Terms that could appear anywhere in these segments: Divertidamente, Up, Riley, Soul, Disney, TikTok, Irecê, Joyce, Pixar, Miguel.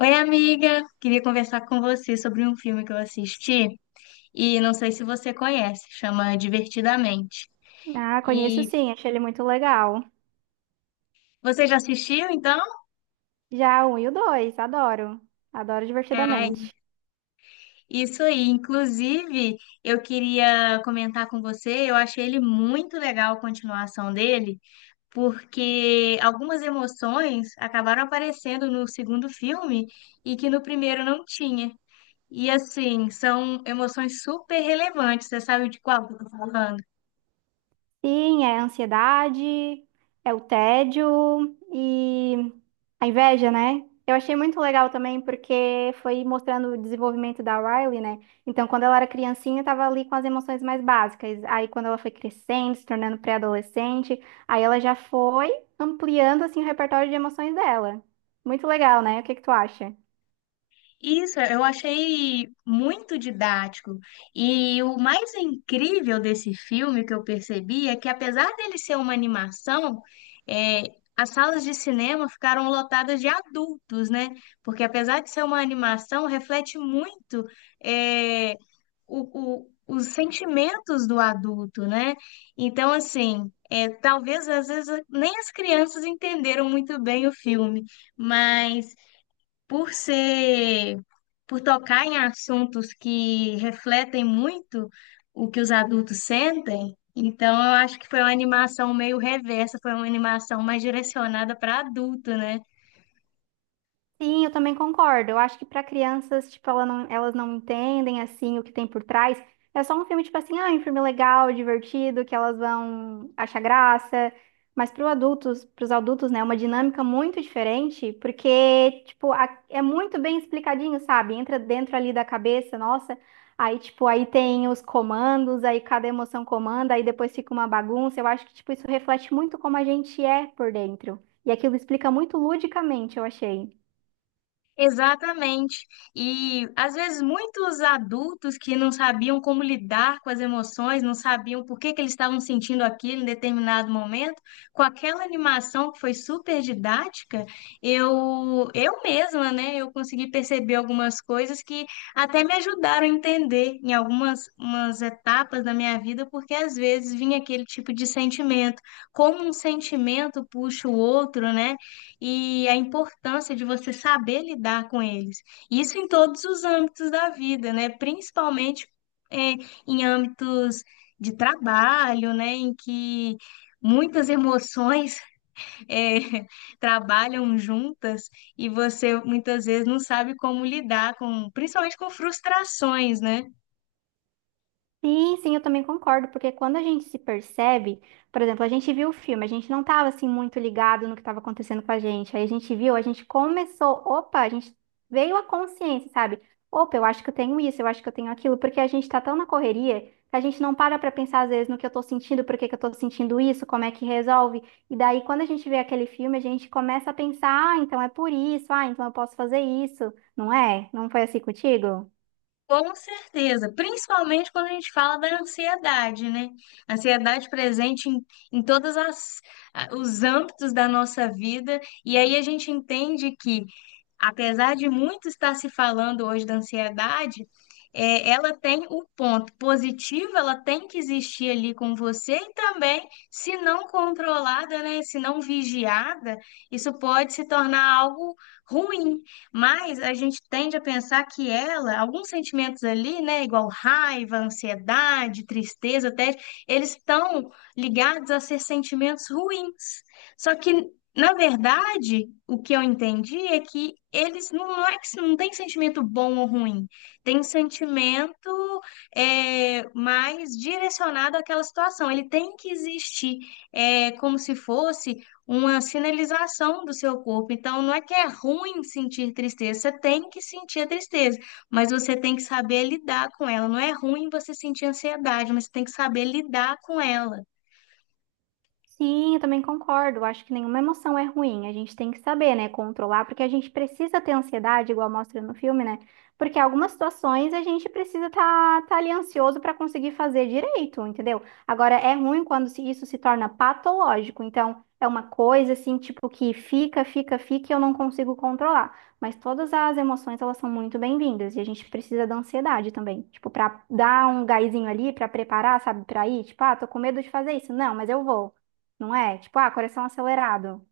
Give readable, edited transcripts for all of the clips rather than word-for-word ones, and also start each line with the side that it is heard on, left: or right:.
left: Oi, amiga! Queria conversar com você sobre um filme que eu assisti e não sei se você conhece, chama Divertidamente.
right: Ah, conheço
left: E
right: sim, achei ele muito legal.
left: você já assistiu, então?
right: Já o um e o dois, adoro. Adoro
left: Ai,
right: divertidamente.
left: isso aí. Inclusive, eu queria comentar com você, eu achei ele muito legal a continuação dele, porque algumas emoções acabaram aparecendo no segundo filme e que no primeiro não tinha. E assim, são emoções super relevantes. Você sabe de qual que eu tô falando?
right: Sim, é a ansiedade, é o tédio e a inveja, né? Eu achei muito legal também porque foi mostrando o desenvolvimento da Riley, né? Então, quando ela era criancinha, estava ali com as emoções mais básicas. Aí, quando ela foi crescendo, se tornando pré-adolescente, aí ela já foi ampliando assim o repertório de emoções dela. Muito legal, né? O que que tu acha?
left: Isso, eu achei muito didático. E o mais incrível desse filme que eu percebi é que, apesar dele ser uma animação, é, as salas de cinema ficaram lotadas de adultos, né? Porque, apesar de ser uma animação, reflete muito, é, os sentimentos do adulto, né? Então, assim, é, talvez às vezes nem as crianças entenderam muito bem o filme, mas por ser, por tocar em assuntos que refletem muito o que os adultos sentem, então eu acho que foi uma animação meio reversa, foi uma animação mais direcionada para adulto, né?
right: Sim, eu também concordo. Eu acho que para crianças, tipo, elas não entendem assim o que tem por trás. É só um filme tipo assim, ah, um filme legal, divertido, que elas vão achar graça. Mas para os adultos, né, é uma dinâmica muito diferente, porque tipo, é muito bem explicadinho, sabe? Entra dentro ali da cabeça, nossa. Aí tipo, aí tem os comandos, aí cada emoção comanda, aí depois fica uma bagunça. Eu acho que tipo isso reflete muito como a gente é por dentro. E aquilo explica muito ludicamente, eu achei.
left: Exatamente. E às vezes muitos adultos que não sabiam como lidar com as emoções, não sabiam por que que eles estavam sentindo aquilo em determinado momento, com aquela animação que foi super didática, eu mesma, né, eu consegui perceber algumas coisas que até me ajudaram a entender em algumas umas etapas da minha vida, porque às vezes vinha aquele tipo de sentimento, como um sentimento puxa o outro, né? E a importância de você saber lidar com eles. Isso em todos os âmbitos da vida, né? Principalmente é, em âmbitos de trabalho, né? Em que muitas emoções é, trabalham juntas e você muitas vezes não sabe como lidar com, principalmente com frustrações, né?
right: Sim, sim, eu também concordo, porque quando a gente se percebe, por exemplo, a gente viu o filme, a gente não estava assim muito ligado no que estava acontecendo com a gente. Aí a gente viu, a gente começou, opa, a gente veio a consciência, sabe? Opa, eu acho que eu tenho isso, eu acho que eu tenho aquilo, porque a gente está tão na correria que a gente não para para pensar às vezes no que eu estou sentindo, por que que eu estou sentindo isso, como é que resolve. E daí quando a gente vê aquele filme, a gente começa a pensar, ah, então é por isso, ah, então eu posso fazer isso, não é? Não foi assim contigo?
left: Com certeza, principalmente quando a gente fala da ansiedade, né? Ansiedade presente em todos os âmbitos da nossa vida, e aí a gente entende que, apesar de muito estar se falando hoje da ansiedade, é, ela tem o ponto positivo, ela tem que existir ali com você, e também, se não controlada, né? Se não vigiada, isso pode se tornar algo ruim. Mas a gente tende a pensar que ela, alguns sentimentos ali, né, igual raiva, ansiedade, tristeza, tédio, eles estão ligados a ser sentimentos ruins. Só que, na verdade, o que eu entendi é que eles não, não é que não tem sentimento bom ou ruim, tem sentimento mais direcionado àquela situação. Ele tem que existir, como se fosse uma sinalização do seu corpo. Então, não é que é ruim sentir tristeza, você tem que sentir a tristeza, mas você tem que saber lidar com ela. Não é ruim você sentir ansiedade, mas você tem que saber lidar com ela.
right: Sim, eu também concordo. Eu acho que nenhuma emoção é ruim. A gente tem que saber, né, controlar, porque a gente precisa ter ansiedade, igual mostra no filme, né? Porque algumas situações a gente precisa estar ali ansioso para conseguir fazer direito, entendeu? Agora, é ruim quando isso se torna patológico. Então, é uma coisa assim, tipo, que fica, fica, fica e eu não consigo controlar. Mas todas as emoções, elas são muito bem-vindas e a gente precisa da ansiedade também. Tipo, para dar um gásinho ali, para preparar, sabe, para ir. Tipo, ah, tô com medo de fazer isso. Não, mas eu vou, não é? Tipo, ah, coração acelerado.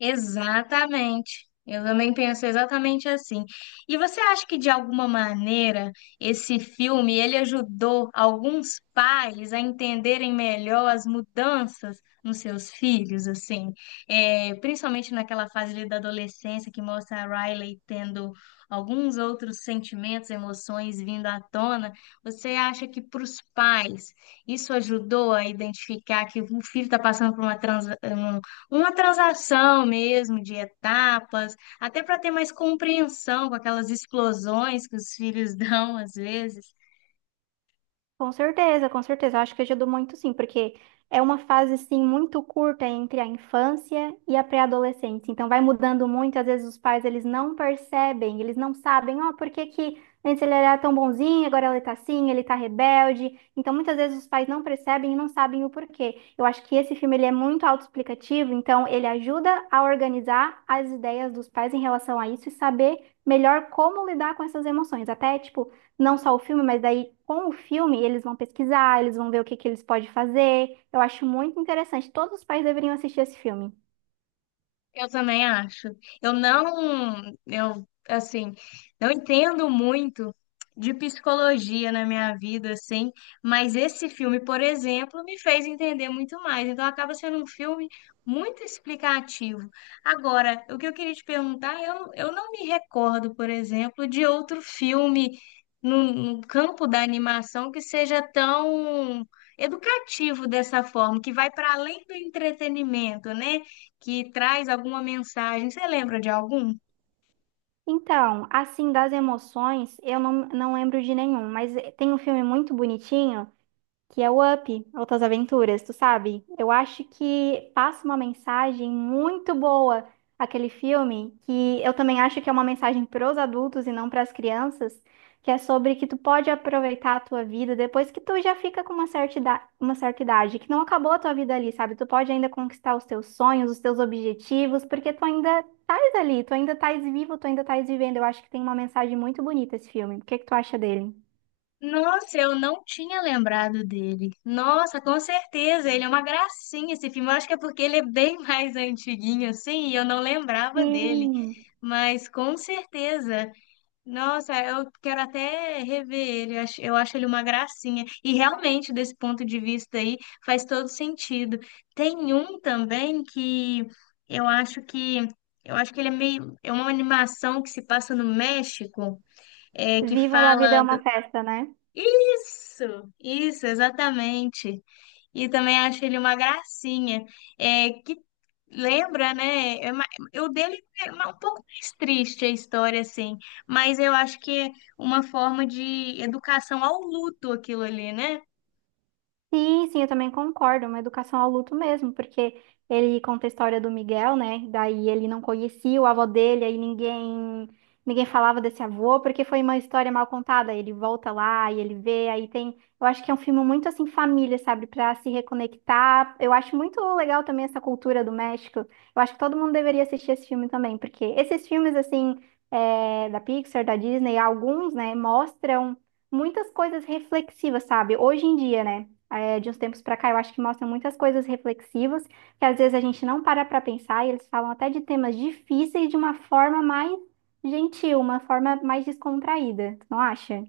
left: Exatamente. Eu também penso exatamente assim. E você acha que de alguma maneira esse filme ele ajudou alguns pais a entenderem melhor as mudanças nos seus filhos, assim, é, principalmente naquela fase ali da adolescência que mostra a Riley tendo alguns outros sentimentos, emoções vindo à tona. Você acha que para os pais isso ajudou a identificar que o filho está passando por uma transação mesmo de etapas, até para ter mais compreensão com aquelas explosões que os filhos dão às vezes.
right: Com certeza, com certeza. Eu acho que ajudou muito sim, porque é uma fase assim muito curta entre a infância e a pré-adolescência. Então vai mudando muito, às vezes os pais eles não percebem, eles não sabem, ó, por que que antes ele era tão bonzinho, agora ele tá assim, ele tá rebelde. Então muitas vezes os pais não percebem e não sabem o porquê. Eu acho que esse filme ele é muito autoexplicativo, então ele ajuda a organizar as ideias dos pais em relação a isso e saber melhor como lidar com essas emoções. Até, tipo, não só o filme, mas daí com o filme eles vão pesquisar, eles vão ver o que que eles podem fazer. Eu acho muito interessante. Todos os pais deveriam assistir esse filme.
left: Eu também acho. Eu não, eu assim, não entendo muito de psicologia na minha vida, assim, mas esse filme, por exemplo, me fez entender muito mais. Então acaba sendo um filme muito explicativo. Agora, o que eu queria te perguntar, eu não me recordo, por exemplo, de outro filme no campo da animação que seja tão educativo dessa forma, que vai para além do entretenimento, né? Que traz alguma mensagem. Você lembra de algum?
right: Então, assim, das emoções, eu não, não lembro de nenhum, mas tem um filme muito bonitinho que é o Up, Outras Aventuras, tu sabe? Eu acho que passa uma mensagem muito boa aquele filme, que eu também acho que é uma mensagem para os adultos e não para as crianças, que é sobre que tu pode aproveitar a tua vida depois que tu já fica com uma certa idade, que não acabou a tua vida ali, sabe? Tu pode ainda conquistar os teus sonhos, os teus objetivos, porque tu ainda estás ali, tu ainda estás vivo, tu ainda estás vivendo. Eu acho que tem uma mensagem muito bonita esse filme. O que que tu acha dele?
left: Nossa, eu não tinha lembrado dele. Nossa, com certeza, ele é uma gracinha esse filme. Eu acho que é porque ele é bem mais antiguinho assim, e eu não lembrava dele.
right: Sim.
left: Mas com certeza. Nossa, eu quero até rever ele. Eu acho ele uma gracinha. E realmente, desse ponto de vista aí, faz todo sentido. Tem um também que eu acho que eu acho que ele é meio é uma animação que se passa no México, é que
right: Viva la vida
left: fala
right: é uma
left: do...
right: festa, né?
left: Isso, isso, exatamente. E também acho ele uma gracinha. É, que lembra, né? O dele é um pouco mais triste a história, assim. Mas eu acho que é uma forma de educação ao luto aquilo ali, né?
right: Sim, sim, eu também concordo. É uma educação ao luto mesmo, porque ele conta a história do Miguel, né? Daí ele não conhecia o avô dele, aí ninguém falava desse avô, porque foi uma história mal contada. Ele volta lá e ele vê, aí tem. Eu acho que é um filme muito assim família, sabe? Pra se reconectar. Eu acho muito legal também essa cultura do México. Eu acho que todo mundo deveria assistir esse filme também, porque esses filmes assim da Pixar, da Disney, alguns, né, mostram muitas coisas reflexivas, sabe? Hoje em dia, né? De uns tempos para cá, eu acho que mostram muitas coisas reflexivas, que às vezes a gente não para para pensar, e eles falam até de temas difíceis de uma forma mais gentil, uma forma mais descontraída, tu não acha?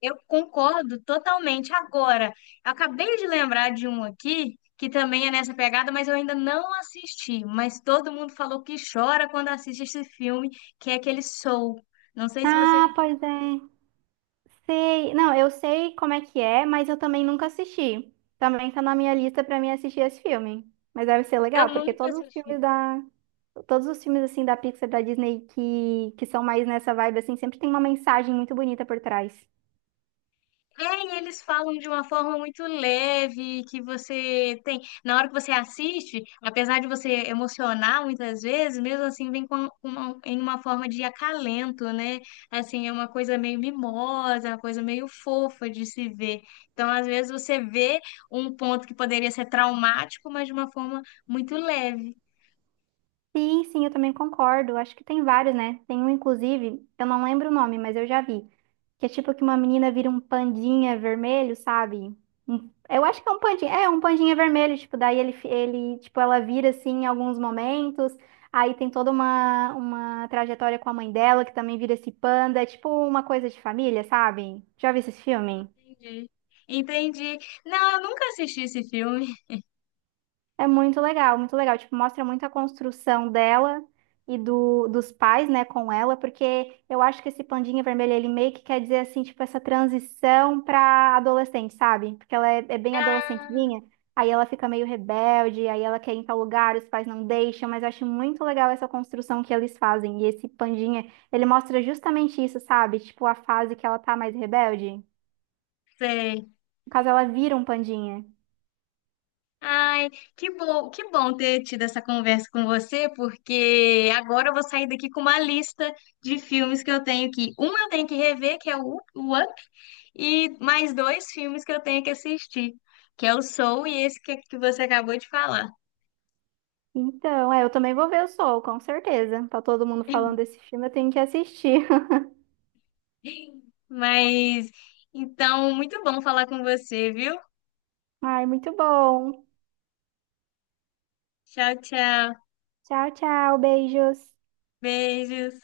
left: Eu concordo totalmente. Agora, eu acabei de lembrar de um aqui que também é nessa pegada, mas eu ainda não assisti. Mas todo mundo falou que chora quando assiste esse filme, que é aquele Soul. Não sei se você já
right: Ah, pois
left: assistiu.
right: é, sei. Não, eu sei como é que é, mas eu também nunca assisti. Também tá na minha lista para mim assistir esse filme. Mas deve ser
left: Eu
right: legal, porque
left: nunca assisti.
right: todos os filmes assim da Pixar, da Disney que são mais nessa vibe assim, sempre tem uma mensagem muito bonita por trás.
left: É, e eles falam de uma forma muito leve, que você tem. Na hora que você assiste, apesar de você emocionar muitas vezes, mesmo assim vem com em uma forma de acalento, né? Assim, é uma coisa meio mimosa, uma coisa meio fofa de se ver. Então, às vezes, você vê um ponto que poderia ser traumático, mas de uma forma muito leve.
right: Sim, sim, eu também concordo. Acho que tem vários, né? Tem um, inclusive, eu não lembro o nome, mas eu já vi. Que é tipo que uma menina vira um pandinha vermelho, sabe? Eu acho que é um pandinha. É, um pandinha vermelho, tipo, daí ele, tipo, ela vira assim em alguns momentos. Aí tem toda uma trajetória com a mãe dela, que também vira esse panda. É tipo uma coisa de família, sabe? Já vi esse filme?
left: Entendi. Entendi. Não, eu nunca assisti esse filme.
right: É muito legal, muito legal. Tipo, mostra muito a construção dela e dos pais, né, com ela, porque eu acho que esse pandinha vermelho, ele meio que quer dizer, assim, tipo, essa transição pra adolescente, sabe? Porque é bem adolescentezinha, aí ela fica meio rebelde, aí ela quer ir em tal lugar, os pais não deixam, mas eu acho muito legal essa construção que eles fazem. E esse pandinha, ele mostra justamente isso, sabe? Tipo, a fase que ela tá mais rebelde.
left: Sei.
right: No caso, ela vira um pandinha.
left: Ai, que bom ter tido essa conversa com você, porque agora eu vou sair daqui com uma lista de filmes que eu tenho que, um eu tenho que rever, que é o o Up, e mais dois filmes que eu tenho que assistir, que é o Soul e esse que você acabou de falar.
right: Então, é, eu também vou ver o Soul, com certeza. Tá todo mundo falando desse filme, eu tenho que assistir.
left: Mas então, muito bom falar com você, viu?
right: Ai, muito bom.
left: Tchau, tchau.
right: Tchau, tchau, beijos.
left: Beijos.